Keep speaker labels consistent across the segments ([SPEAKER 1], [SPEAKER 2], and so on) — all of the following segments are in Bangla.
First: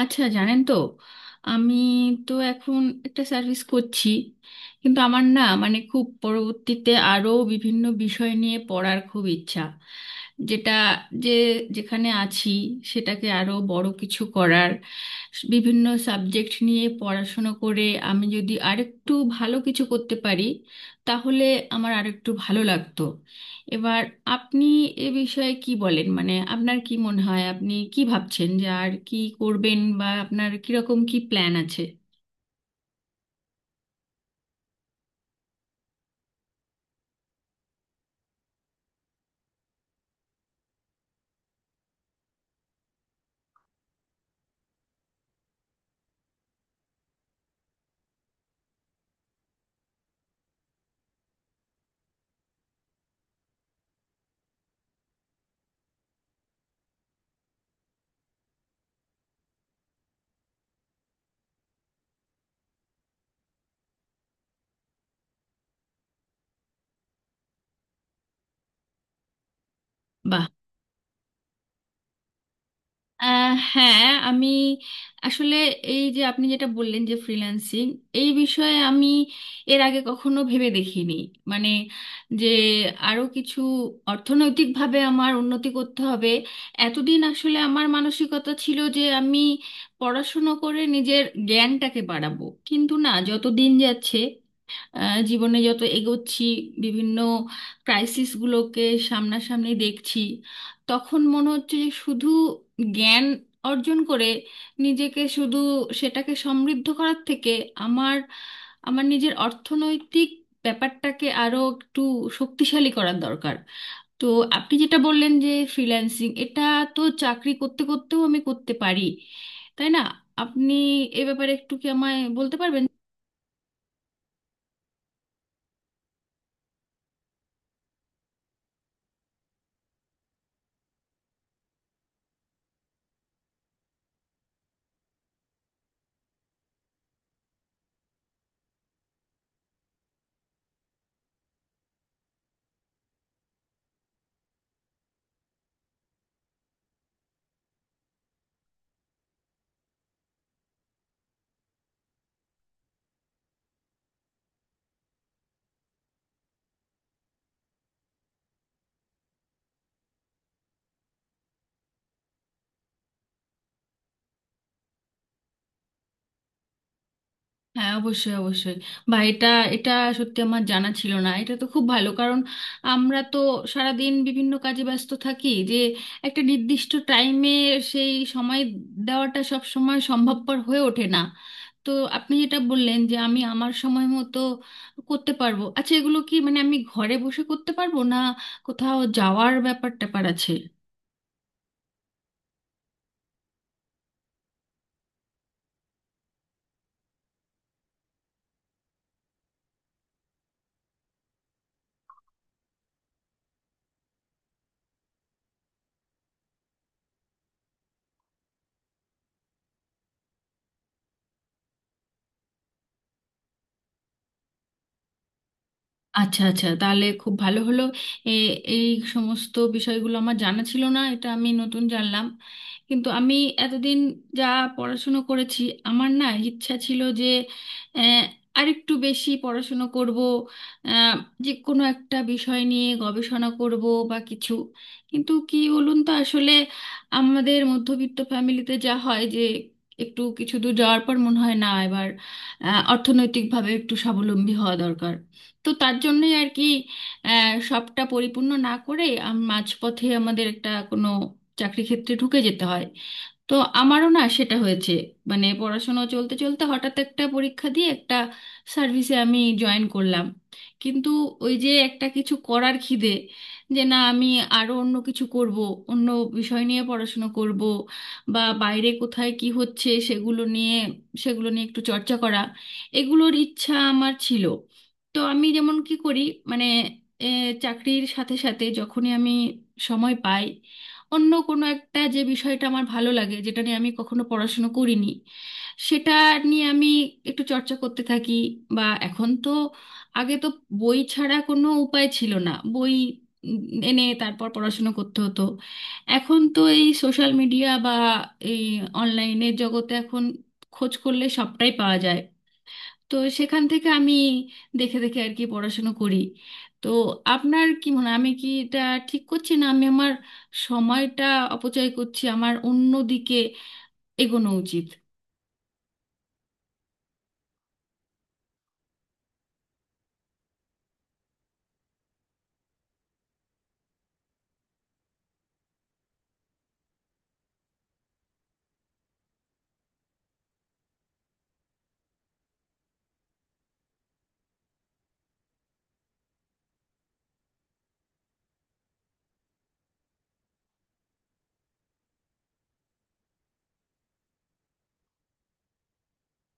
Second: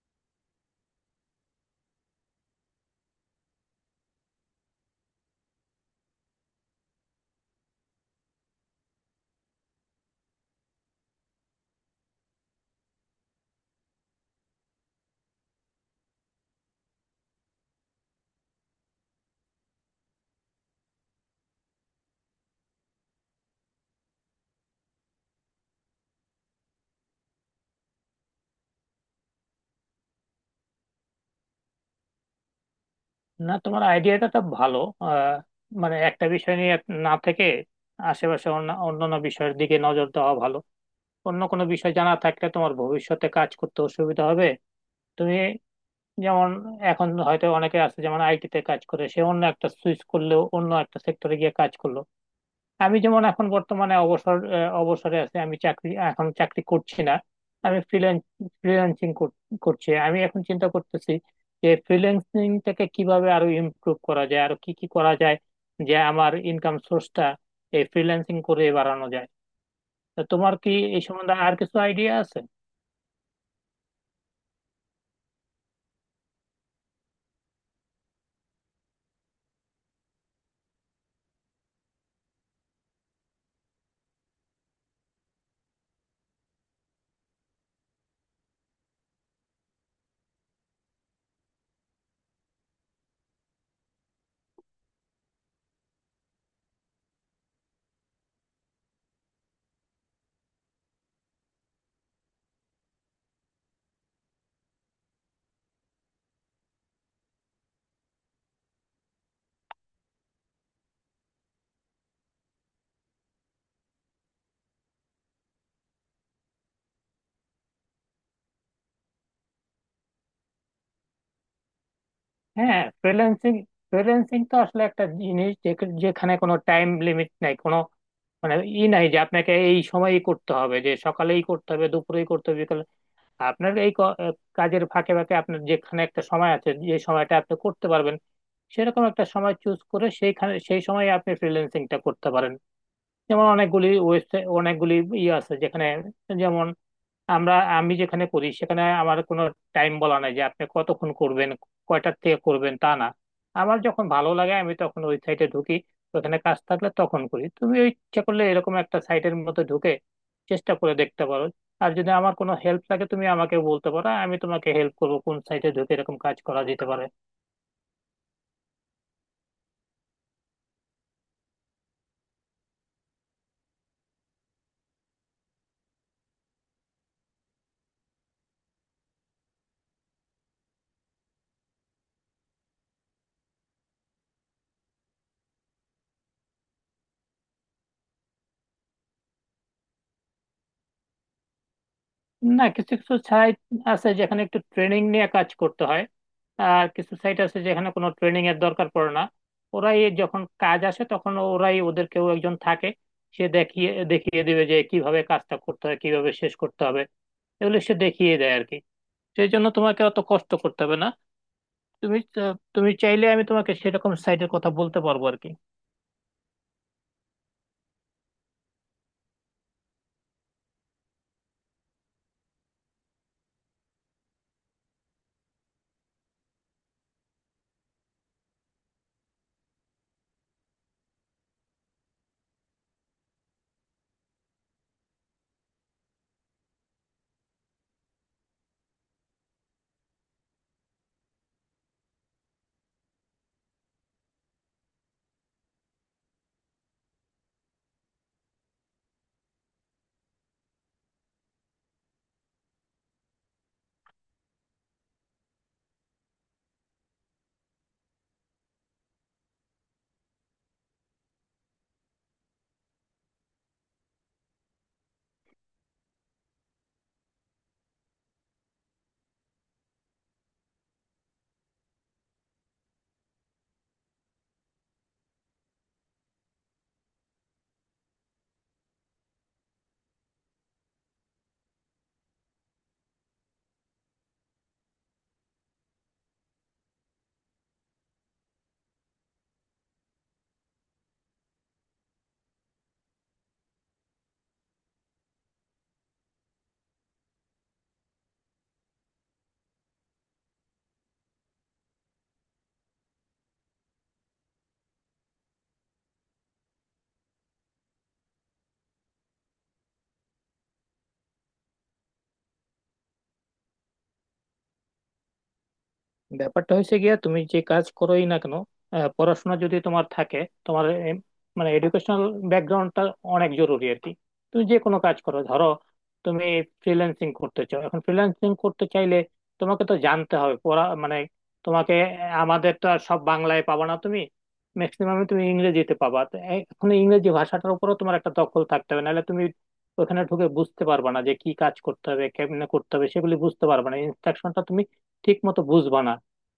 [SPEAKER 1] আচ্ছা, জানেন তো আমি তো এখন একটা সার্ভিস করছি, কিন্তু আমার না মানে খুব পরবর্তীতে আরও বিভিন্ন বিষয় নিয়ে পড়ার খুব ইচ্ছা। যেটা যে যেখানে আছি সেটাকে আরও বড় কিছু করার, বিভিন্ন সাবজেক্ট নিয়ে পড়াশুনো করে আমি যদি আরেকটু ভালো কিছু করতে পারি, তাহলে আমার আরেকটু ভালো লাগতো। এবার আপনি এ বিষয়ে কি বলেন, মানে আপনার কি মনে হয়, আপনি কি ভাবছেন যে আর কি করবেন বা আপনার কিরকম কি প্ল্যান আছে?
[SPEAKER 2] না, তোমার আইডিয়াটা তো ভালো। আহ, মানে একটা বিষয় নিয়ে না থেকে আশেপাশে অন্যান্য বিষয়ের দিকে নজর দেওয়া ভালো। অন্য কোনো বিষয় জানা থাকলে তোমার ভবিষ্যতে কাজ করতে অসুবিধা হবে। তুমি যেমন, এখন হয়তো অনেকে আছে, যেমন আইটি তে কাজ করে, সে অন্য একটা সুইচ করলেও অন্য একটা সেক্টরে গিয়ে কাজ করলো। আমি যেমন এখন বর্তমানে অবসর অবসরে আছি, আমি চাকরি এখন চাকরি করছি না। আমি ফ্রিল্যান্সিং করছি। আমি এখন চিন্তা করতেছি যে ফ্রিল্যান্সিংটাকে কিভাবে আরো ইমপ্রুভ করা যায়, আরো কি কি করা যায়, যে আমার ইনকাম সোর্সটা এই ফ্রিল্যান্সিং করে বাড়ানো যায়। তা
[SPEAKER 1] বাহ।
[SPEAKER 2] তোমার কি এই সম্বন্ধে আর কিছু আইডিয়া আছে?
[SPEAKER 1] হ্যাঁ, আমি আসলে এই যে আপনি যেটা বললেন যে ফ্রিল্যান্সিং, এই বিষয়ে আমি এর আগে কখনো ভেবে দেখিনি। মানে যে আরো কিছু অর্থনৈতিকভাবে আমার উন্নতি করতে হবে। এতদিন আসলে আমার মানসিকতা ছিল যে আমি পড়াশুনো করে নিজের জ্ঞানটাকে বাড়াবো, কিন্তু না, যত দিন যাচ্ছে, জীবনে যত এগোচ্ছি, বিভিন্ন ক্রাইসিসগুলোকে সামনাসামনি দেখছি, তখন মনে হচ্ছে যে শুধু জ্ঞান অর্জন করে নিজেকে শুধু সেটাকে সমৃদ্ধ করার থেকে আমার আমার নিজের অর্থনৈতিক ব্যাপারটাকে আরো একটু শক্তিশালী করার দরকার। তো আপনি যেটা বললেন যে ফ্রিল্যান্সিং, এটা তো চাকরি করতে করতেও আমি করতে পারি, তাই না? আপনি এ ব্যাপারে একটু কি আমায় বলতে
[SPEAKER 2] হ্যাঁ,
[SPEAKER 1] পারবেন?
[SPEAKER 2] ফ্রিল্যান্সিং ফ্রিল্যান্সিং তো আসলে একটা জিনিস যে- যেখানে কোনো টাইম লিমিট নাই, কোনো মানে ই নাই যে আপনাকে এই সময়ই করতে হবে, যে সকালেই করতে হবে দুপুরেই। আপনার এই কাজের ফাঁকে ফাঁকে আপনার যেখানে একটা সময় আছে, যে সময়টা আপনি করতে পারবেন, সেরকম একটা সময় চুজ করে সেইখানে সেই সময় আপনি ফ্রিল্যান্সিংটা করতে পারেন। যেমন অনেকগুলি ওয়েবসাইট, অনেকগুলি ইয়ে আছে যেখানে, যেমন আমি যেখানে করি, সেখানে আমার কোনো টাইম বলা নাই যে আপনি কতক্ষণ করবেন, কয়টার থেকে করবেন, তা না। আমার যখন ভালো লাগে আমি তখন ওই সাইটে ঢুকি, ওখানে কাজ থাকলে তখন করি। তুমি ওই ইচ্ছা করলে এরকম একটা সাইটের মধ্যে ঢুকে চেষ্টা করে দেখতে পারো। আর যদি আমার কোনো হেল্প লাগে, তুমি আমাকে বলতে পারো, আমি তোমাকে হেল্প করবো কোন সাইটে ঢুকে এরকম কাজ করা যেতে পারে।
[SPEAKER 1] হ্যাঁ, অবশ্যই অবশ্যই। বা এটা এটা সত্যি আমার জানা ছিল না। এটা তো খুব ভালো, কারণ আমরা তো সারাদিন বিভিন্ন কাজে ব্যস্ত থাকি যে একটা নির্দিষ্ট টাইমে সেই সময় দেওয়াটা সব সময় সম্ভবপর হয়ে ওঠে না। তো আপনি যেটা বললেন যে আমি আমার সময় মতো করতে পারবো। আচ্ছা, এগুলো কি মানে আমি ঘরে বসে করতে পারবো, না কোথাও যাওয়ার ব্যাপার ট্যাপার আছে?
[SPEAKER 2] না, কিছু কিছু সাইট আছে যেখানে একটু ট্রেনিং নিয়ে কাজ করতে হয়, আর কিছু সাইট আছে যেখানে কোনো ট্রেনিং এর দরকার পড়ে না। ওরাই যখন কাজ আসে তখন ওরাই, ওদের কেউ একজন থাকে, সে দেখিয়ে দেখিয়ে দিবে যে কিভাবে কাজটা করতে হয়, কিভাবে শেষ করতে হবে, এগুলো সে দেখিয়ে দেয় আর কি। সেই জন্য তোমাকে অত কষ্ট করতে হবে না। তুমি তুমি চাইলে আমি তোমাকে সেরকম সাইটের কথা বলতে পারবো আর কি।
[SPEAKER 1] আচ্ছা আচ্ছা, তাহলে খুব ভালো হলো। এ- এই সমস্ত বিষয়গুলো আমার জানা ছিল না, এটা আমি নতুন জানলাম। কিন্তু আমি এতদিন যা পড়াশুনো করেছি, আমার না ইচ্ছা ছিল যে আহ, আরেকটু বেশি পড়াশুনো করব, আহ, যে কোনো একটা বিষয় নিয়ে গবেষণা করব বা কিছু। কিন্তু কি বলুন তো, আসলে আমাদের মধ্যবিত্ত ফ্যামিলিতে যা হয় যে একটু কিছু দূর যাওয়ার পর মনে হয় না এবার অর্থনৈতিকভাবে একটু স্বাবলম্বী হওয়া দরকার। তো তার জন্যই আর কি সবটা পরিপূর্ণ না করে মাঝপথে আমাদের একটা কোনো চাকরি ক্ষেত্রে ঢুকে যেতে হয়। তো আমারও না সেটা হয়েছে। মানে পড়াশোনা চলতে চলতে হঠাৎ একটা পরীক্ষা দিয়ে একটা সার্ভিসে আমি জয়েন করলাম। কিন্তু ওই যে একটা কিছু করার খিদে, যে না আমি আরো অন্য কিছু করব, অন্য বিষয় নিয়ে পড়াশুনো করব, বা বাইরে কোথায় কি হচ্ছে সেগুলো নিয়ে সেগুলো নিয়ে একটু চর্চা করা, এগুলোর ইচ্ছা আমার ছিল। তো আমি যেমন কি করি, মানে এ, চাকরির সাথে সাথে যখনই আমি সময় পাই, অন্য কোনো একটা যে বিষয়টা আমার ভালো লাগে, যেটা নিয়ে আমি কখনো পড়াশুনো করিনি, সেটা নিয়ে আমি একটু চর্চা করতে থাকি। বা এখন তো আগে তো বই ছাড়া কোনো উপায় ছিল না, বই উম, এনে তারপর পড়াশুনো করতে হতো। এখন তো এই সোশ্যাল মিডিয়া বা এই অনলাইনের জগতে এখন খোঁজ করলে সবটাই পাওয়া যায়। তো সেখান থেকে আমি দেখে দেখে আর কি পড়াশুনো করি। তো আপনার কি মনে হয়, আমি কি এটা ঠিক করছি, না আমি আমার সময়টা অপচয় করছি, আমার অন্য দিকে এগোনো উচিত?
[SPEAKER 2] ব্যাপারটা হয়েছে গিয়া, তুমি যে কাজ করোই না কেন, পড়াশোনা যদি তোমার থাকে, তোমার মানে এডুকেশনাল ব্যাকগ্রাউন্ডটা অনেক জরুরি আর কি। তুমি যে কোনো কাজ করো, ধরো তুমি ফ্রিল্যান্সিং করতে চাও, এখন ফ্রিল্যান্সিং করতে চাইলে তোমাকে তো জানতে হবে, পড়া মানে তোমাকে আমাদের তো আর সব বাংলায় পাবা না, তুমি ম্যাক্সিমাম তুমি ইংরেজিতে পাবা, তো এখন ইংরেজি ভাষাটার উপরও তোমার একটা দখল থাকতে হবে, নাহলে তুমি ওখানে ঢুকে বুঝতে পারবা না যে কি কাজ করতে হবে, কেমনে করতে হবে সেগুলি বুঝতে পারবা না, ইনস্ট্রাকশনটা তুমি ঠিক মতো বুঝবা না।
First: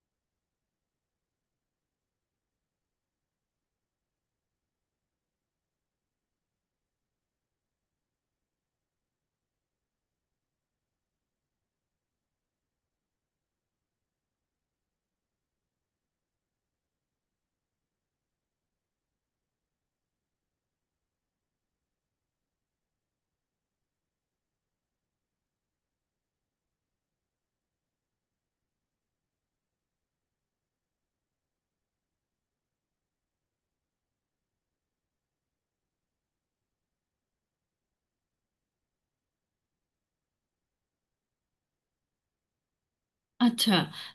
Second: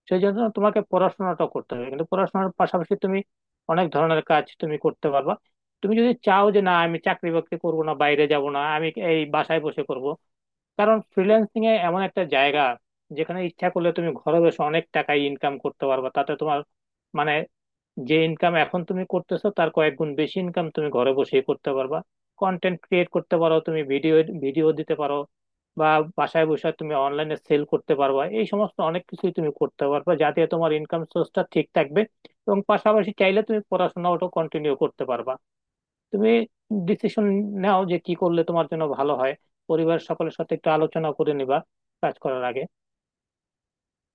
[SPEAKER 2] সেই জন্য তোমাকে পড়াশোনাটা করতে হবে, কিন্তু পড়াশোনার পাশাপাশি তুমি অনেক ধরনের কাজ তুমি করতে পারবা। তুমি যদি চাও যে না আমি চাকরি বাকরি করবো না, বাইরে যাব না, আমি এই বাসায় বসে করব, কারণ ফ্রিল্যান্সিং এ এমন একটা জায়গা যেখানে ইচ্ছা করলে তুমি ঘরে বসে অনেক টাকা ইনকাম করতে পারবা। তাতে তোমার মানে যে ইনকাম এখন তুমি করতেছো, তার কয়েক গুণ বেশি ইনকাম তুমি ঘরে বসেই করতে পারবা। কন্টেন্ট ক্রিয়েট করতে পারো, তুমি ভিডিও ভিডিও দিতে পারো, বা বাসায় বসে তুমি অনলাইনে সেল করতে পারবা, এই সমস্ত অনেক কিছুই তুমি করতে পারবা, যাতে তোমার ইনকাম সোর্সটা ঠিক থাকবে, এবং পাশাপাশি চাইলে তুমি পড়াশোনাটাও কন্টিনিউ করতে পারবা। তুমি ডিসিশন নাও যে কি করলে তোমার জন্য ভালো হয়। পরিবার সকলের সাথে একটু আলোচনা করে নিবা কাজ করার আগে।
[SPEAKER 1] আচ্ছা,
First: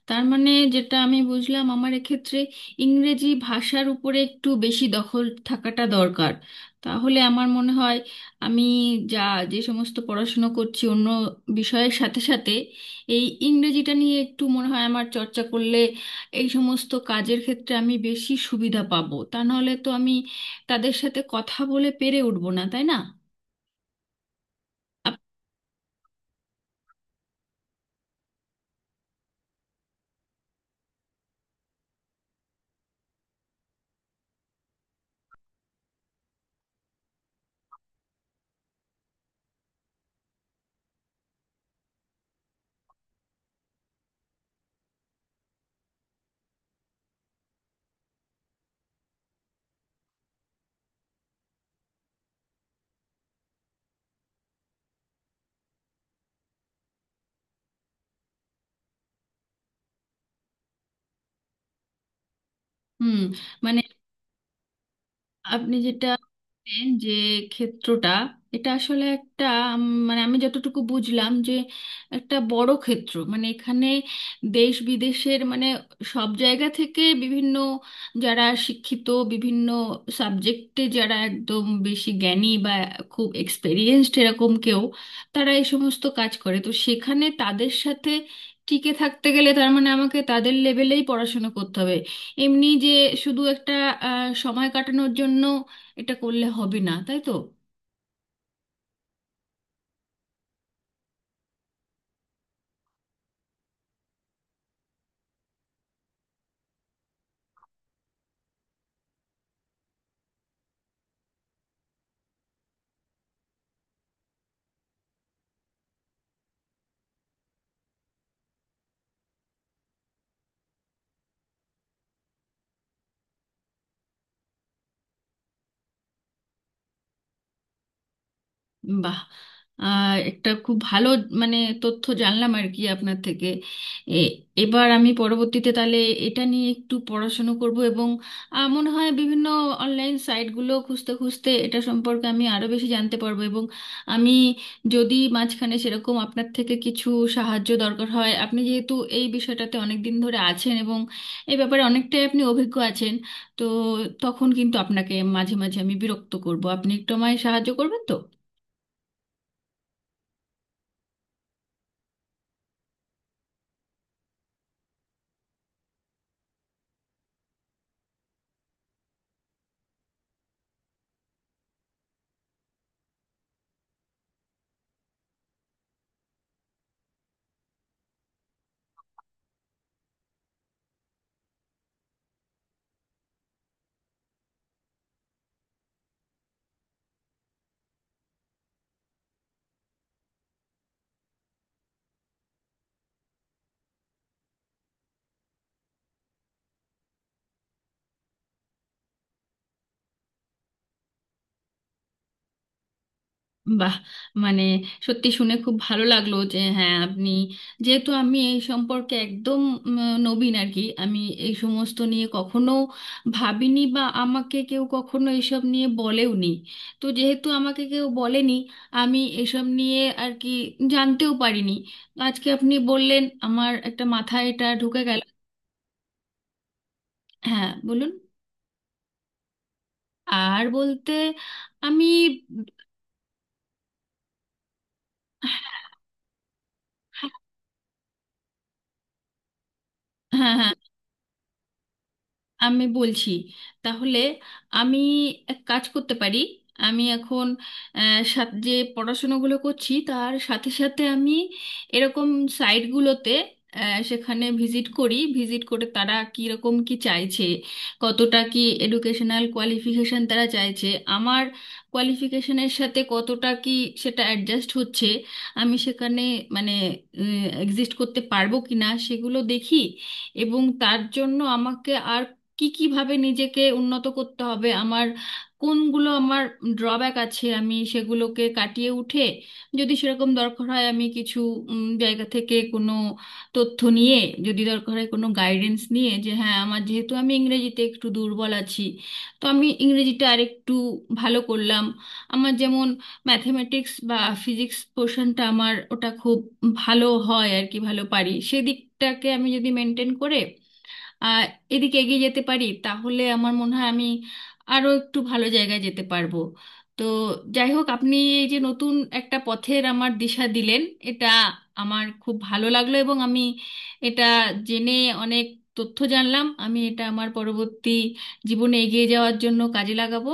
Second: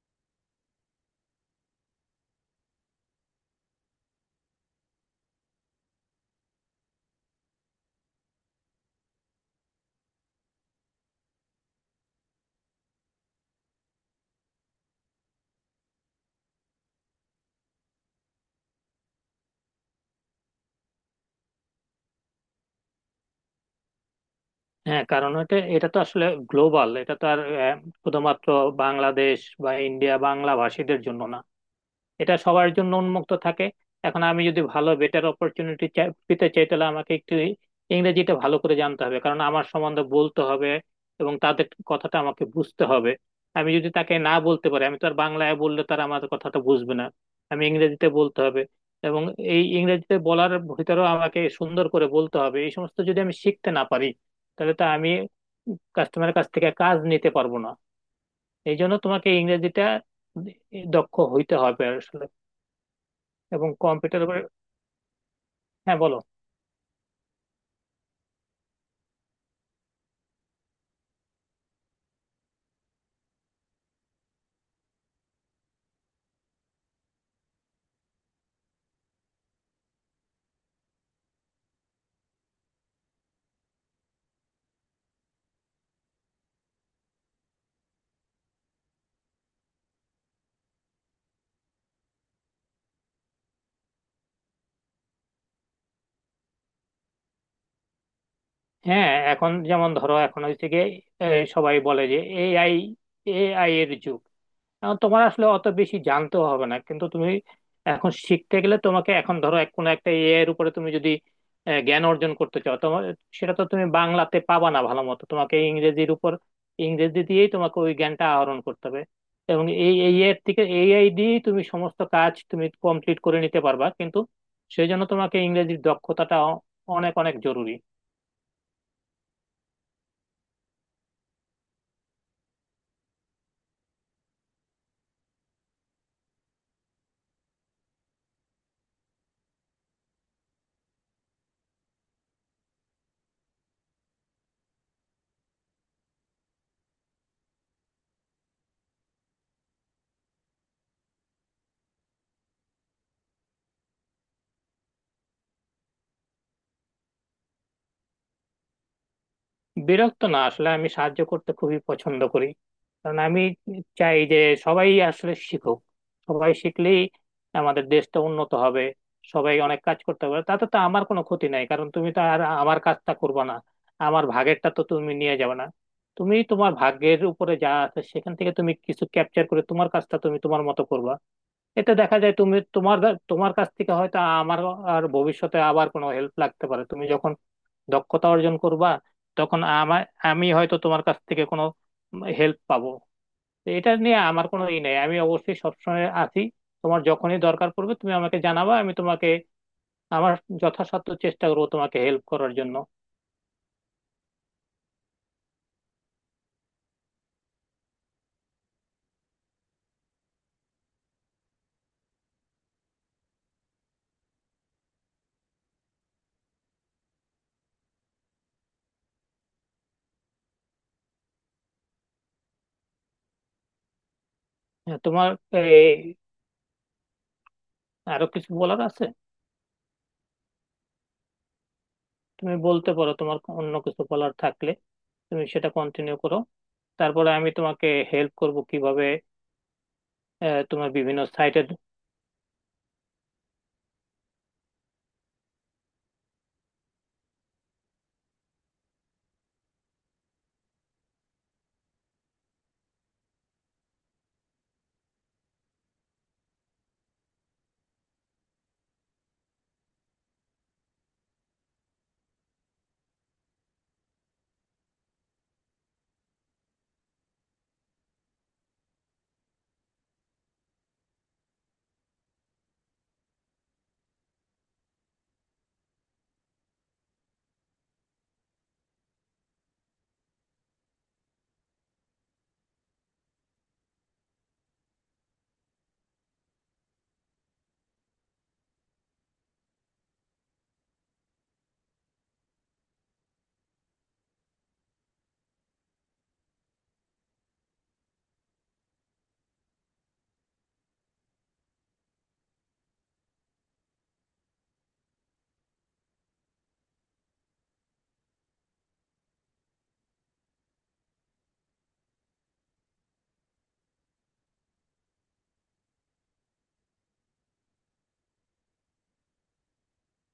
[SPEAKER 1] তার মানে যেটা আমি বুঝলাম, আমার এক্ষেত্রে ইংরেজি ভাষার উপরে একটু বেশি দখল থাকাটা দরকার। তাহলে আমার মনে হয় আমি যা যে সমস্ত পড়াশুনো করছি অন্য বিষয়ের সাথে সাথে এই ইংরেজিটা নিয়ে একটু মনে হয় আমার চর্চা করলে এই সমস্ত কাজের ক্ষেত্রে আমি বেশি সুবিধা পাবো, তা নাহলে তো আমি তাদের সাথে কথা বলে পেরে উঠবো না, তাই না?
[SPEAKER 2] হ্যাঁ, কারণ এটা এটা তো আসলে গ্লোবাল, এটা তো আর শুধুমাত্র বাংলাদেশ বা ইন্ডিয়া বাংলা ভাষীদের জন্য না, এটা সবার জন্য উন্মুক্ত থাকে। এখন আমি যদি ভালো বেটার অপরচুনিটি পেতে চাই, তাহলে আমাকে একটু ইংরেজিটা ভালো করে জানতে হবে, কারণ আমার সম্বন্ধে বলতে হবে এবং তাদের কথাটা আমাকে বুঝতে হবে। আমি যদি তাকে না বলতে পারি, আমি তো আর বাংলায় বললে তারা আমার কথাটা বুঝবে না, আমি ইংরেজিতে বলতে হবে। এবং এই ইংরেজিতে বলার ভিতরেও আমাকে সুন্দর করে বলতে হবে। এই সমস্ত যদি আমি শিখতে না পারি, তাহলে তো আমি কাস্টমারের কাছ থেকে কাজ নিতে পারবো না। এই জন্য তোমাকে ইংরেজিটা দক্ষ হইতে হবে আসলে,
[SPEAKER 1] হুম।
[SPEAKER 2] এবং
[SPEAKER 1] মানে
[SPEAKER 2] কম্পিউটার উপরে।
[SPEAKER 1] আপনি
[SPEAKER 2] হ্যাঁ,
[SPEAKER 1] যেটা
[SPEAKER 2] বলো।
[SPEAKER 1] বললেন যে ক্ষেত্রটা এটা আসলে একটা মানে আমি যতটুকু বুঝলাম যে একটা বড় ক্ষেত্র, মানে এখানে দেশ বিদেশের মানে সব জায়গা থেকে বিভিন্ন যারা শিক্ষিত, বিভিন্ন সাবজেক্টে যারা একদম বেশি জ্ঞানী বা খুব এক্সপেরিয়েন্সড এরকম কেউ, তারা এই সমস্ত কাজ করে। তো সেখানে তাদের সাথে টিকে থাকতে গেলে তার মানে আমাকে তাদের লেভেলেই পড়াশোনা করতে হবে। এমনি যে শুধু একটা সময় কাটানোর জন্য এটা করলে হবে না, তাই তো?
[SPEAKER 2] হ্যাঁ, এখন যেমন ধরো, এখন হচ্ছে গিয়ে এই, সবাই বলে যে এআই এআই এর যুগ। এখন তোমার আসলে অত বেশি জানতেও হবে না, কিন্তু তুমি এখন শিখতে গেলে তোমাকে, এখন ধরো এক কোনো একটা এআই এর উপরে তুমি যদি জ্ঞান অর্জন করতে চাও, তোমার সেটা তো তুমি বাংলাতে পাবা না ভালো মতো, তোমাকে ইংরেজির উপর, ইংরেজি দিয়েই তোমাকে ওই জ্ঞানটা আহরণ করতে হবে। এবং এই এআই এর থেকে, এআই দিয়েই তুমি সমস্ত কাজ তুমি কমপ্লিট করে নিতে পারবা, কিন্তু সেই জন্য তোমাকে ইংরেজির দক্ষতাটা অনেক অনেক জরুরি।
[SPEAKER 1] বাহ, আর একটা খুব ভালো মানে তথ্য জানলাম আর কি আপনার থেকে। এ- এবার আমি পরবর্তীতে তাহলে এটা নিয়ে একটু পড়াশুনো করব এবং মনে হয় বিভিন্ন অনলাইন সাইটগুলো খুঁজতে খুঁজতে এটা সম্পর্কে আমি আরও বেশি জানতে পারবো। এবং আমি যদি মাঝখানে সেরকম আপনার থেকে কিছু সাহায্য দরকার হয়, আপনি যেহেতু এই বিষয়টাতে অনেক দিন ধরে আছেন এবং এই ব্যাপারে অনেকটাই আপনি অভিজ্ঞ আছেন, তো তখন কিন্তু আপনাকে মাঝে মাঝে আমি বিরক্ত করব, আপনি একটু আমায় সাহায্য করবেন তো।
[SPEAKER 2] বিরক্ত না, আসলে আমি সাহায্য করতে খুবই পছন্দ করি। কারণ আমি চাই যে সবাই আসলে শিখুক, সবাই শিখলেই আমাদের দেশটা উন্নত হবে, সবাই অনেক কাজ করতে পারবে। তাতে তো আমার কোনো ক্ষতি নাই, কারণ তুমি তো আর আমার কাজটা করবে না, আমার ভাগেরটা তো তুমি নিয়ে যাবে না। তুমি তোমার ভাগ্যের উপরে যা আছে সেখান থেকে তুমি কিছু ক্যাপচার করে তোমার কাজটা তুমি তোমার মতো করবা। এতে দেখা যায় তুমি তোমার তোমার কাছ থেকে হয়তো আমার, আর ভবিষ্যতে আবার কোনো হেল্প লাগতে পারে, তুমি যখন দক্ষতা অর্জন করবা, তখন আমি হয়তো তোমার কাছ থেকে কোনো হেল্প পাবো। তো এটা নিয়ে আমার কোনো ই নেই, আমি অবশ্যই সবসময় আছি। তোমার যখনই দরকার পড়বে তুমি আমাকে জানাবা, আমি তোমাকে, আমার যথাসাধ্য চেষ্টা করবো তোমাকে হেল্প করার জন্য।
[SPEAKER 1] বাহ, মানে সত্যি শুনে খুব ভালো লাগলো যে হ্যাঁ আপনি, যেহেতু আমি এই সম্পর্কে একদম উম, নবীন আর কি, আমি এই সমস্ত নিয়ে কখনো ভাবিনি বা আমাকে কেউ কখনো এসব নিয়ে বলেওনি। তো যেহেতু আমাকে কেউ বলেনি, আমি এসব নিয়ে আর কি জানতেও পারিনি। আজকে আপনি বললেন, আমার একটা মাথায় এটা
[SPEAKER 2] হ্যাঁ,
[SPEAKER 1] ঢুকে গেল।
[SPEAKER 2] তোমার এই
[SPEAKER 1] হ্যাঁ, বলুন।
[SPEAKER 2] আরো কিছু বলার আছে?
[SPEAKER 1] আর বলতে আমি,
[SPEAKER 2] তুমি বলতে পারো, তোমার অন্য কিছু বলার থাকলে তুমি সেটা
[SPEAKER 1] হ্যাঁ
[SPEAKER 2] কন্টিনিউ করো, তারপরে আমি তোমাকে হেল্প করব কিভাবে
[SPEAKER 1] হ্যাঁ হ্যাঁ।
[SPEAKER 2] তোমার বিভিন্ন সাইটের
[SPEAKER 1] আমি বলছি তাহলে, আমি এক কাজ করতে পারি। আমি এখন যে পড়াশোনাগুলো করছি তার সাথে সাথে আমি এরকম সাইটগুলোতে, সেখানে ভিজিট করি, ভিজিট করে তারা কীরকম কি চাইছে, কতটা কি এডুকেশনাল কোয়ালিফিকেশন তারা চাইছে, আমার কোয়ালিফিকেশনের সাথে কতটা কি সেটা অ্যাডজাস্ট হচ্ছে, আমি সেখানে মানে এক্সিস্ট করতে পারবো কিনা সেগুলো দেখি। এবং তার জন্য আমাকে আর কি কিভাবে নিজেকে উন্নত করতে হবে, আমার কোনগুলো আমার ড্রব্যাক আছে, আমি সেগুলোকে কাটিয়ে উঠে, যদি সেরকম দরকার হয় আমি কিছু জায়গা থেকে কোনো তথ্য নিয়ে, যদি দরকার হয় কোনো গাইডেন্স নিয়ে, যে হ্যাঁ, আমার যেহেতু আমি ইংরেজিতে একটু দুর্বল আছি, তো আমি ইংরেজিটা আরেকটু ভালো করলাম, আমার যেমন ম্যাথমেটিক্স বা ফিজিক্স পোর্শনটা আমার ওটা খুব ভালো হয় আর কি, ভালো পারি, সেদিকটাকে আমি যদি মেনটেন করে আহ এদিকে এগিয়ে যেতে পারি, তাহলে আমার মনে হয় আমি আরো একটু ভালো জায়গায় যেতে পারবো। তো যাই হোক, আপনি এই যে নতুন একটা পথের আমার দিশা দিলেন, এটা আমার খুব ভালো লাগলো, এবং আমি এটা জেনে অনেক তথ্য জানলাম। আমি এটা আমার পরবর্তী জীবনে এগিয়ে যাওয়ার জন্য কাজে লাগাবো।